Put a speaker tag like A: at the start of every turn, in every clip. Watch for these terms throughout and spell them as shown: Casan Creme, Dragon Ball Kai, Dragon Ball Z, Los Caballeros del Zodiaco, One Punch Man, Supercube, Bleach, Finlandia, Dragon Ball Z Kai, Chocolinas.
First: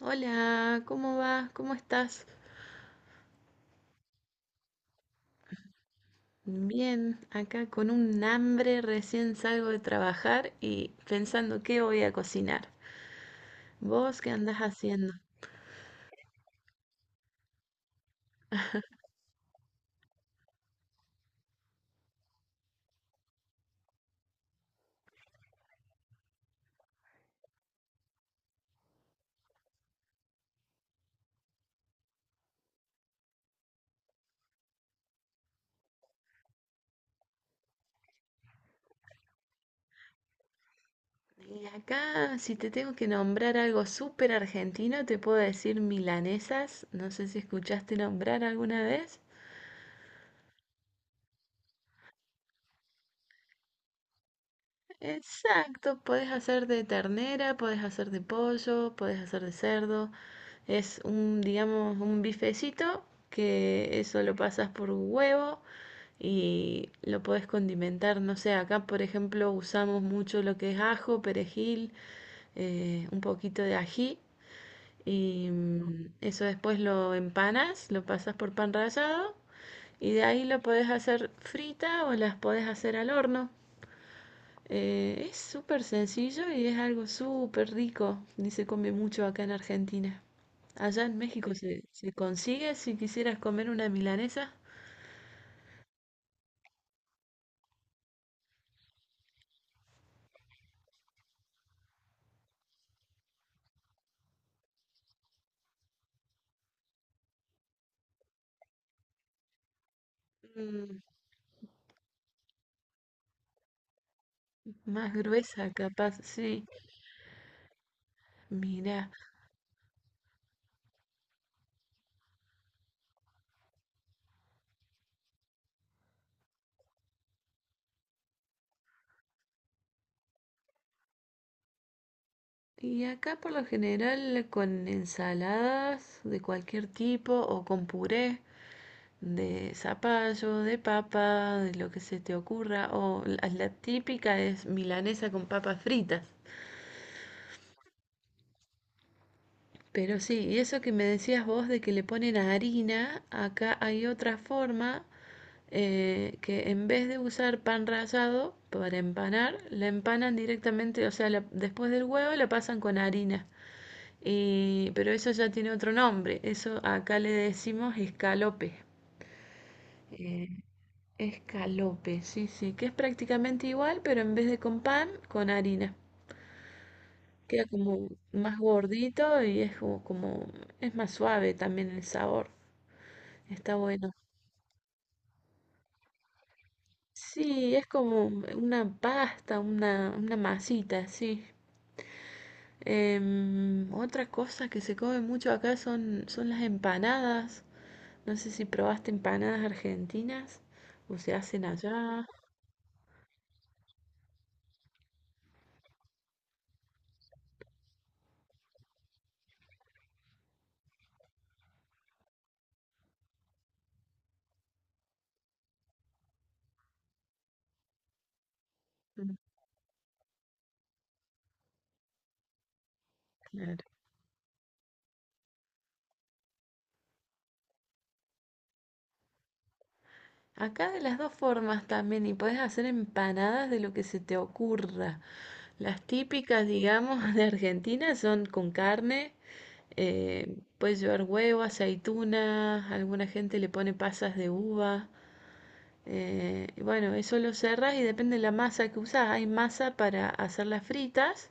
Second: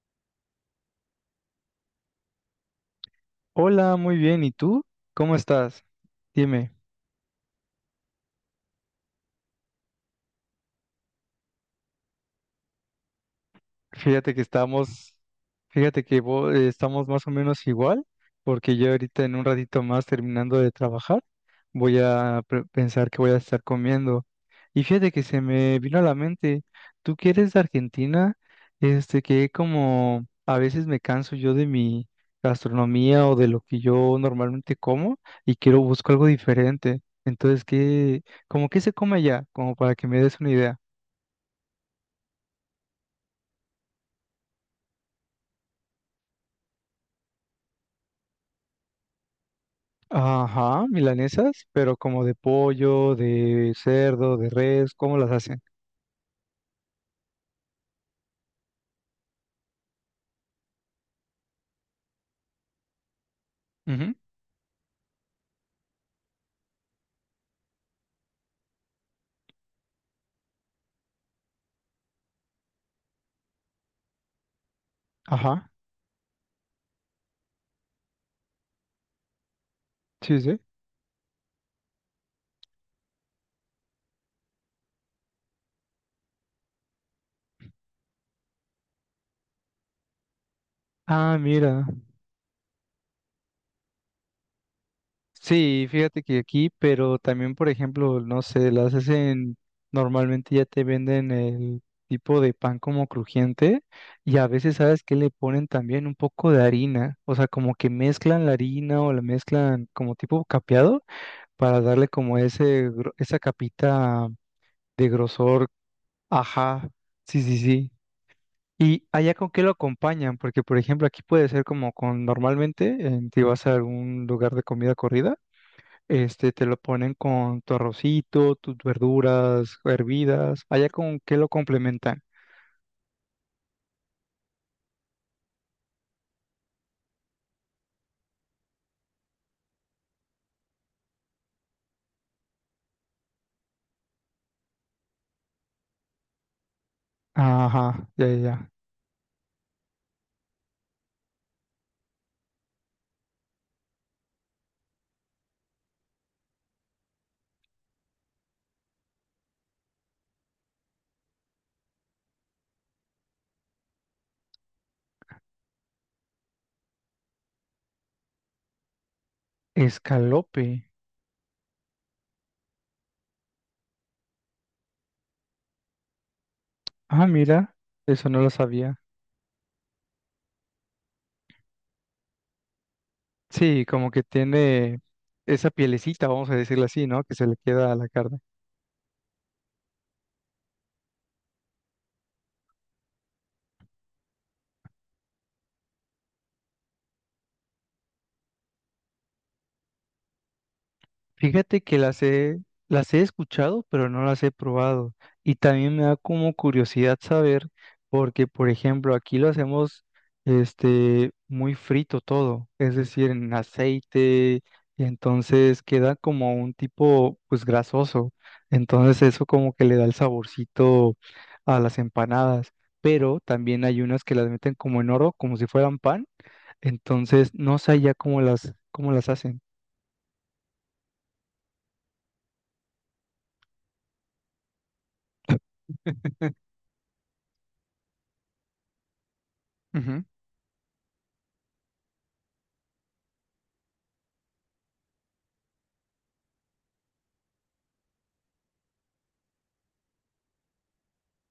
A: Hola, ¿cómo vas? ¿Cómo estás?
B: Hola, muy bien. ¿Y tú? ¿Cómo estás? Dime,
A: Bien, acá con un hambre, recién salgo de trabajar y pensando qué voy a cocinar. ¿Vos qué
B: fíjate que
A: andás haciendo?
B: estamos, fíjate que estamos más o menos igual, porque yo ahorita en un ratito más terminando de trabajar. Voy a pensar que voy a estar comiendo. Y fíjate que se me vino a la mente, tú que eres de Argentina, este, que como a veces me canso yo de mi gastronomía o de lo que yo normalmente como y quiero busco algo diferente. Entonces, ¿como qué se come allá? Como para que me des una idea.
A: Y acá, si te tengo que nombrar algo súper argentino, te puedo decir milanesas. No sé si escuchaste nombrar alguna vez.
B: Ajá, milanesas, pero como de pollo, de cerdo, de res, ¿cómo las hacen?
A: Exacto, podés hacer de ternera, podés hacer de pollo, podés hacer de cerdo. Es un, digamos, un bifecito que
B: Ujú.
A: eso lo pasas por huevo y lo podés condimentar, no sé, acá por ejemplo usamos mucho lo que es ajo, perejil, un poquito de ají y
B: Ajá,
A: eso después lo empanas, lo pasas por pan rallado y de
B: sí,
A: ahí
B: sí.
A: lo podés hacer frita o las podés hacer al horno. Es súper sencillo y es algo súper rico y se come mucho acá en Argentina. Allá en
B: Ah,
A: México se,
B: mira.
A: se consigue si quisieras comer una milanesa.
B: Sí, fíjate que aquí, pero también, por ejemplo, no sé, las hacen, normalmente ya te venden el tipo de pan como crujiente y a veces sabes que le ponen también un poco de harina, o sea, como que mezclan la harina o la mezclan como tipo
A: Mm,
B: capeado para darle como ese, esa capita de
A: más
B: grosor.
A: gruesa, capaz, sí.
B: Ajá, sí, sí, sí. ¿Y
A: Mira,
B: allá con qué lo acompañan? Porque, por ejemplo, aquí puede ser como con, normalmente, en, si vas a algún lugar de comida corrida. Este, te lo ponen con tu arrocito, tus verduras hervidas. Allá con qué lo complementan.
A: y acá por lo general con ensaladas de cualquier tipo o con puré de zapallo, de papa, de lo que se te ocurra, o la típica es milanesa con papas fritas.
B: Ajá, ya, ya, ya.
A: Pero sí, y eso que me decías vos de que le ponen harina, acá hay otra forma que en vez de usar pan rallado para empanar, la empanan directamente, o sea, después del huevo la pasan con harina. Pero eso ya tiene otro nombre. Eso acá le decimos escalope. Eh,
B: Escalope.
A: Escalope, sí, sí, que es prácticamente igual, pero en vez de con pan, con harina.
B: Ah,
A: Queda
B: mira,
A: como
B: eso no lo
A: más
B: sabía.
A: gordito y es como es más suave también el sabor. Está
B: Sí, como
A: bueno.
B: que tiene esa pielecita, vamos a decirlo así, ¿no? Que se le
A: Sí, es
B: queda a la
A: como
B: carne.
A: una pasta, una masita, sí. Otra cosa que se come mucho acá son las empanadas. No sé si probaste empanadas argentinas o se hacen
B: Fíjate que
A: allá.
B: las he escuchado, pero no las he probado. Y también me da como curiosidad saber, porque por ejemplo, aquí lo hacemos este muy frito todo, es decir, en aceite, y entonces queda como un tipo pues grasoso. Entonces
A: Mm,
B: eso como que le da el saborcito a las empanadas. Pero
A: claro.
B: también hay unas que las meten como en oro, como si fueran pan. Entonces no sé ya cómo las hacen.
A: Acá de las dos formas también, y podés hacer empanadas de lo que se te ocurra. Las típicas, digamos, de Argentina son con carne,
B: Ujú.
A: puedes llevar huevo, aceituna, alguna gente le pone pasas de uva. Y bueno, eso lo cerrás y depende de la masa que usás. Hay masa para hacer las fritas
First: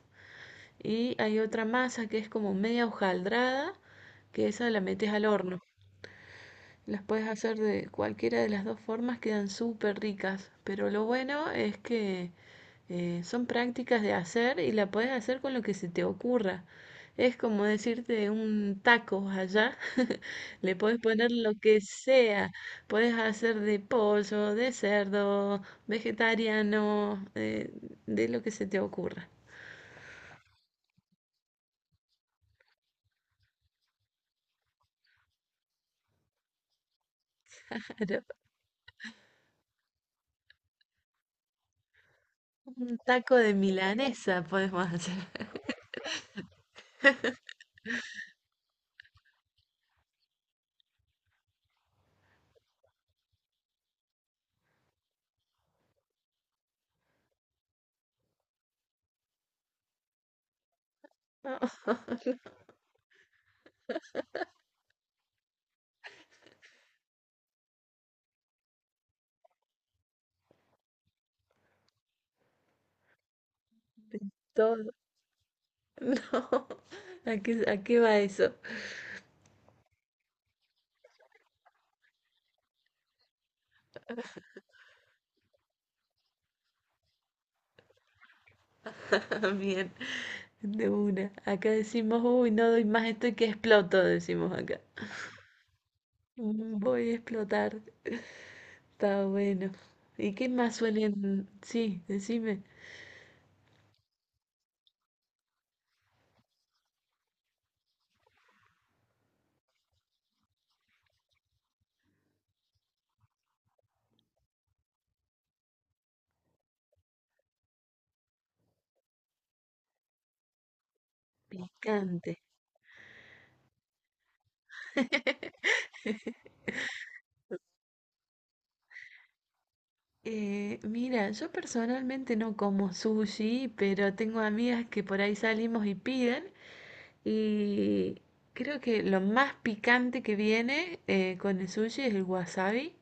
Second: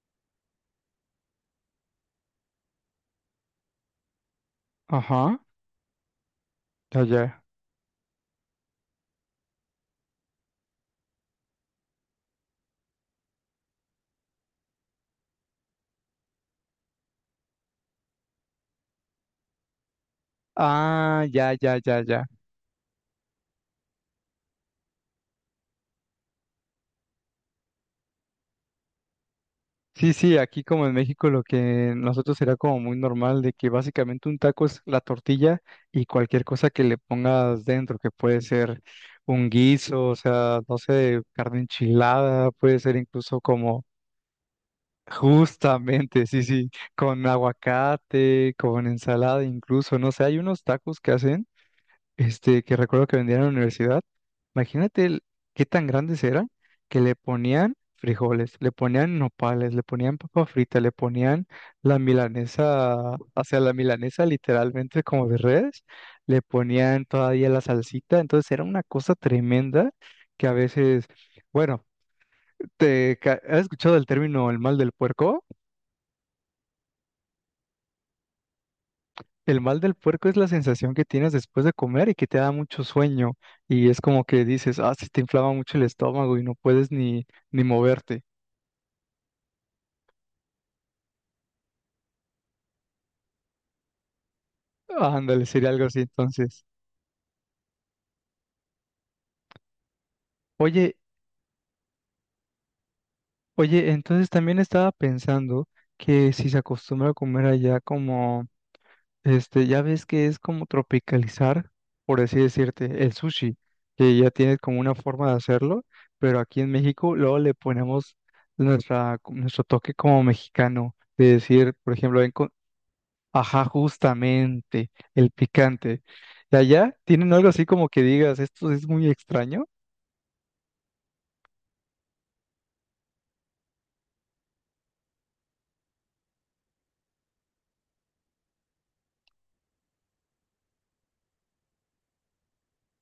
A: y hay otra masa que es como media hojaldrada, que esa la metes al
B: Ajá.
A: horno. Las puedes
B: Allá.
A: hacer de cualquiera de las dos formas, quedan súper ricas. Pero lo bueno es que son prácticas de hacer y la puedes hacer con lo que se te ocurra. Es como decirte un taco allá, le puedes
B: Ah,
A: poner lo
B: ya,
A: que
B: ya, ya, ya.
A: sea. Puedes hacer de pollo, de cerdo, vegetariano, de lo que se te ocurra.
B: Sí, sí, aquí como en México lo que nosotros será como muy normal de que básicamente un taco es la tortilla y cualquier cosa que le pongas dentro, que puede ser un guiso, o sea, no sé, carne enchilada, puede
A: Un
B: ser
A: taco
B: incluso
A: de
B: como
A: milanesa podemos hacer.
B: justamente, sí, sí, con aguacate, con ensalada incluso, no sé, hay unos tacos que hacen. Este, que recuerdo que vendían en la universidad, imagínate qué tan grandes eran, que le ponían frijoles, le ponían nopales, le ponían papa frita, le ponían
A: No,
B: la milanesa, o sea, la milanesa literalmente como de redes, le ponían todavía la salsita, entonces era una cosa tremenda que a veces, bueno, has escuchado el
A: de
B: término el mal
A: todo.
B: del puerco?
A: No. A qué va eso?
B: El mal del puerco es la sensación que tienes después de comer y que te da mucho sueño y es como que dices, ah, se te inflama mucho el estómago y no puedes ni, ni moverte.
A: Bien, de una. Acá decimos, uy, no doy más, estoy que exploto, decimos acá.
B: Ándale, sería algo así entonces.
A: Mm, voy a explotar. Está bueno. ¿Y qué más
B: Oye,
A: suelen? Sí, decime.
B: oye, entonces también estaba pensando que si se acostumbra a comer allá como. Este, ya ves que es como tropicalizar, por así decirte, el sushi, que ya tiene como una forma de hacerlo, pero aquí en México luego le ponemos nuestra, nuestro toque como mexicano, de decir, por ejemplo, ven
A: Picante.
B: con, ajá, justamente, el picante. ¿Y allá tienen algo así como que digas, esto es muy extraño?
A: Mira, yo personalmente no como sushi, pero tengo amigas que por ahí salimos y piden. Y creo que lo más picante que viene con el sushi es el wasabi,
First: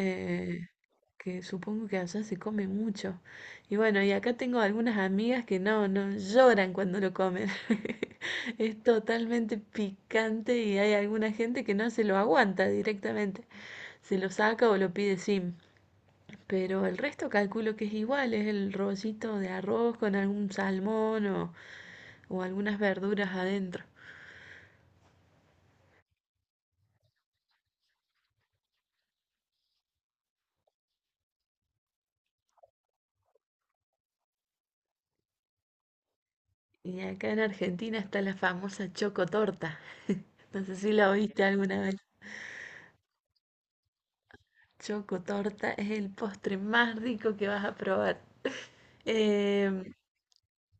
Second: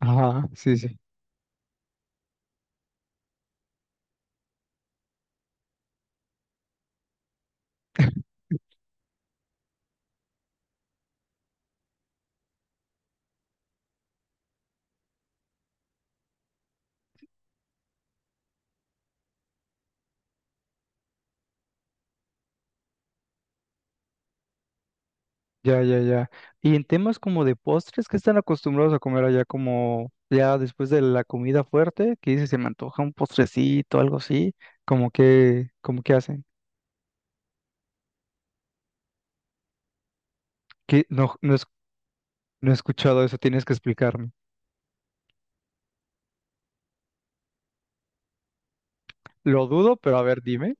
B: Ajá, sí, sí.
A: que supongo que allá se come mucho. Y bueno, y acá tengo algunas amigas que no lloran cuando lo comen. Es totalmente picante y hay alguna gente que no se lo aguanta directamente. Se lo saca o lo pide sin. Pero el resto calculo que es igual, es el rollito de arroz con algún salmón o algunas verduras adentro.
B: Ya, ya, ya. Y en temas como de postres, ¿qué están acostumbrados a comer allá como ya después de la comida fuerte? ¿Que dice? Se me antoja un postrecito, algo así. ¿Cómo que hacen?
A: Y acá en Argentina está la famosa chocotorta. No sé si
B: Que
A: la
B: no,
A: oíste
B: no,
A: alguna vez.
B: no he escuchado eso, tienes que explicarme.
A: Chocotorta es el postre más rico que vas a probar.
B: Lo
A: Em,
B: dudo, pero a ver, dime.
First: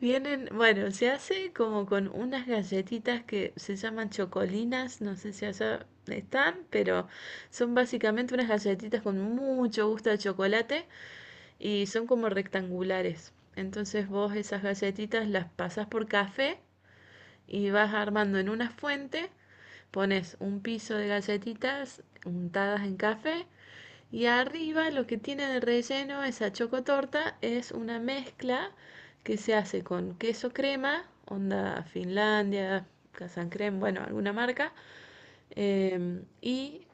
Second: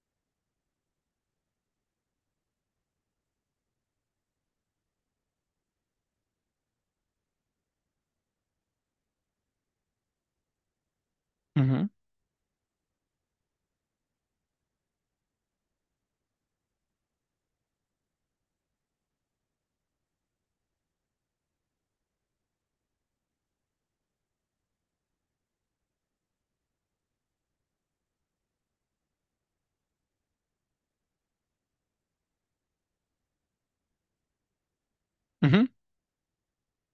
A: Vienen, bueno, se hace como con unas galletitas que se llaman chocolinas, no sé si allá están, pero son básicamente unas galletitas con mucho gusto de chocolate y
B: Ujú,
A: son como rectangulares. Entonces vos esas galletitas las pasas por café y vas armando en una fuente, pones un piso de galletitas untadas en café y arriba lo que tiene de relleno esa chocotorta es una mezcla que se hace con queso crema, onda Finlandia, Casan Creme, bueno, alguna marca,
B: ujú.
A: y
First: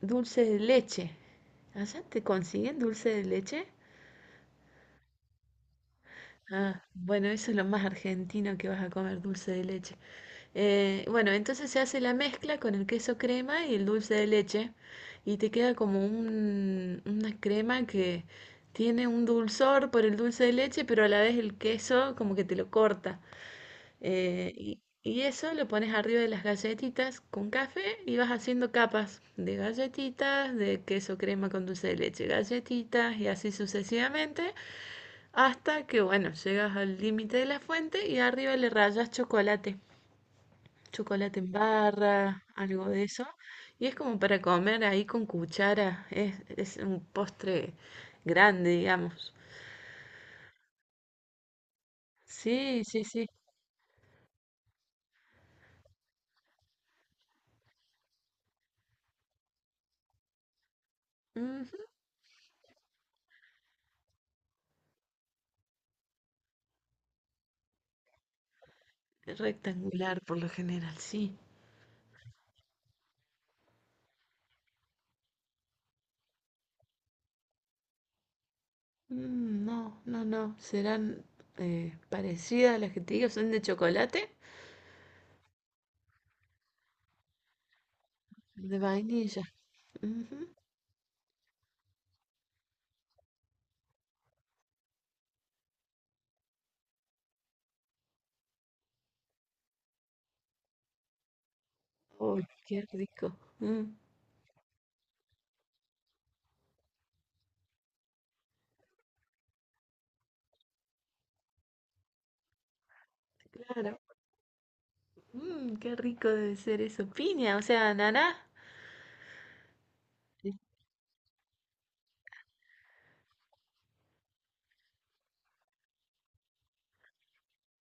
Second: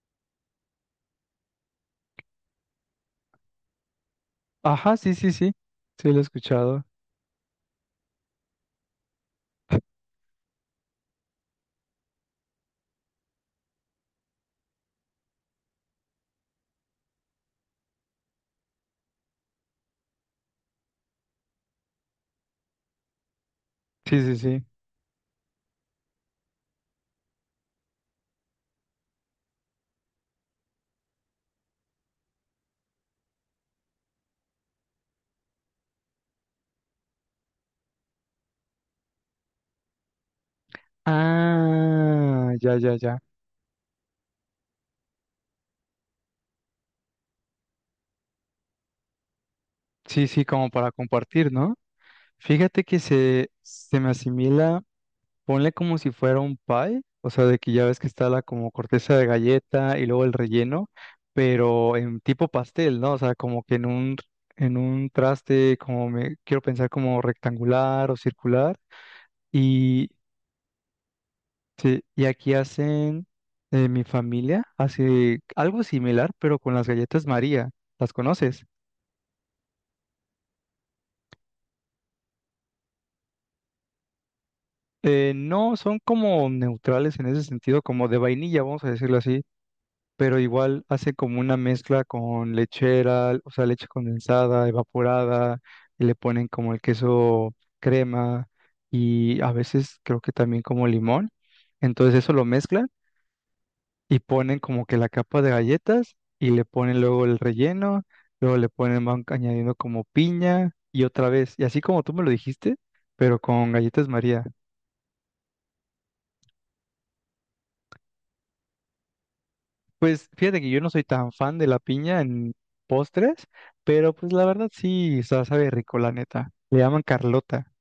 A: dulce de leche. ¿Allá te consiguen dulce de leche?
B: Ajá, sí, sí, sí. Sí, lo he
A: Ah,
B: escuchado.
A: bueno, eso es lo más argentino que vas a comer, dulce de leche. Bueno, entonces se hace la mezcla con el queso crema y el dulce de leche y te queda como una crema que tiene un dulzor por el dulce de leche, pero a la vez el queso como que te lo corta.
B: Sí, sí, sí.
A: Y eso lo pones arriba de las galletitas con café y vas haciendo capas de galletitas, de queso crema con dulce de leche, galletitas y así sucesivamente. Hasta que, bueno, llegas al límite de la fuente y arriba le rayas chocolate, chocolate en barra,
B: Ah, ya,
A: algo
B: ya,
A: de
B: ya.
A: eso. Y es como para comer ahí con cuchara. Es un postre grande, digamos.
B: Sí, sí, como para compartir, ¿no? Fíjate
A: Sí,
B: que
A: sí, sí.
B: se me asimila. Ponle como si fuera un pie, o sea, de que ya ves que está la como corteza de galleta y luego el relleno,
A: Ujú.
B: pero en tipo pastel, ¿no? O sea, como que en un traste, como me quiero pensar como rectangular o circular. Y,
A: Rectangular por lo general, sí.
B: sí, y aquí hacen, mi familia hace algo similar, pero con las galletas María. ¿Las conoces?
A: Mm, no, no, no. Serán parecidas a las que te digo. Son de chocolate,
B: No, son como neutrales en ese sentido, como de vainilla,
A: de
B: vamos a decirlo así,
A: vainilla. Ujú.
B: pero igual hace como una mezcla con lechera, o sea, leche condensada, evaporada, y le ponen como el queso crema y a veces creo que también como limón. Entonces eso lo
A: Uy, qué
B: mezclan
A: rico. Mm,
B: y ponen como que la capa de galletas y le ponen luego el relleno, luego le ponen, van añadiendo como piña y otra vez, y así como tú me lo dijiste, pero con
A: claro.
B: galletas María.
A: Mmm, qué rico debe ser eso. Piña, o sea, naná.
B: Pues
A: Sí.
B: fíjate que yo no soy tan fan de la piña en postres, pero pues la verdad sí, o sea, sabe rico, la neta. Le llaman Carlota.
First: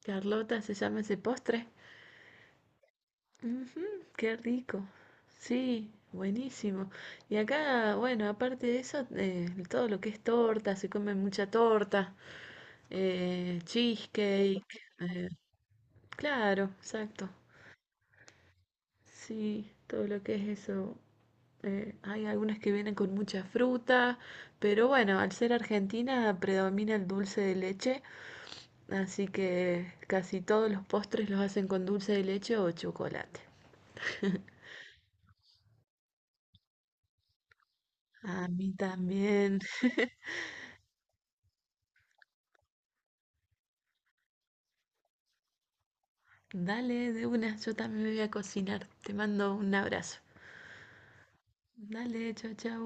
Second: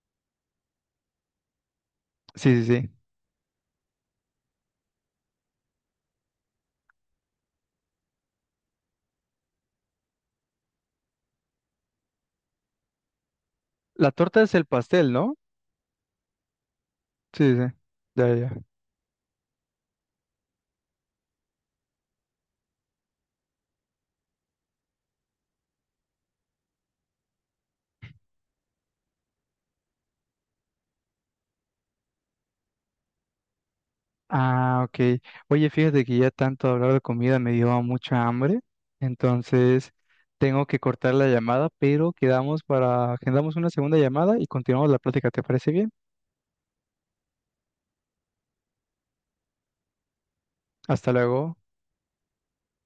A: Carlota se llama ese postre.
B: Sí, sí, sí.
A: Ujú, qué rico. Sí, buenísimo. Y acá, bueno, aparte de eso, todo lo que es torta, se come mucha torta,
B: La torta es
A: cheesecake.
B: el pastel,
A: eh,
B: ¿no?
A: claro, exacto.
B: Sí, sí, sí. Ya, ya, ya.
A: Sí, todo lo que es eso. Hay algunas que vienen con mucha fruta, pero bueno, al ser Argentina predomina el dulce de leche. Así que casi todos los postres los hacen con dulce de leche o chocolate.
B: Ah, ok. Oye, fíjate que ya tanto hablar de comida me dio mucha
A: A
B: hambre,
A: mí también.
B: entonces tengo que cortar la llamada, pero quedamos para, agendamos una segunda llamada y continuamos la plática, ¿te parece bien?
A: Dale, de una, yo también me voy a cocinar. Te mando un abrazo.
B: Hasta luego.
A: Dale, chau, chau.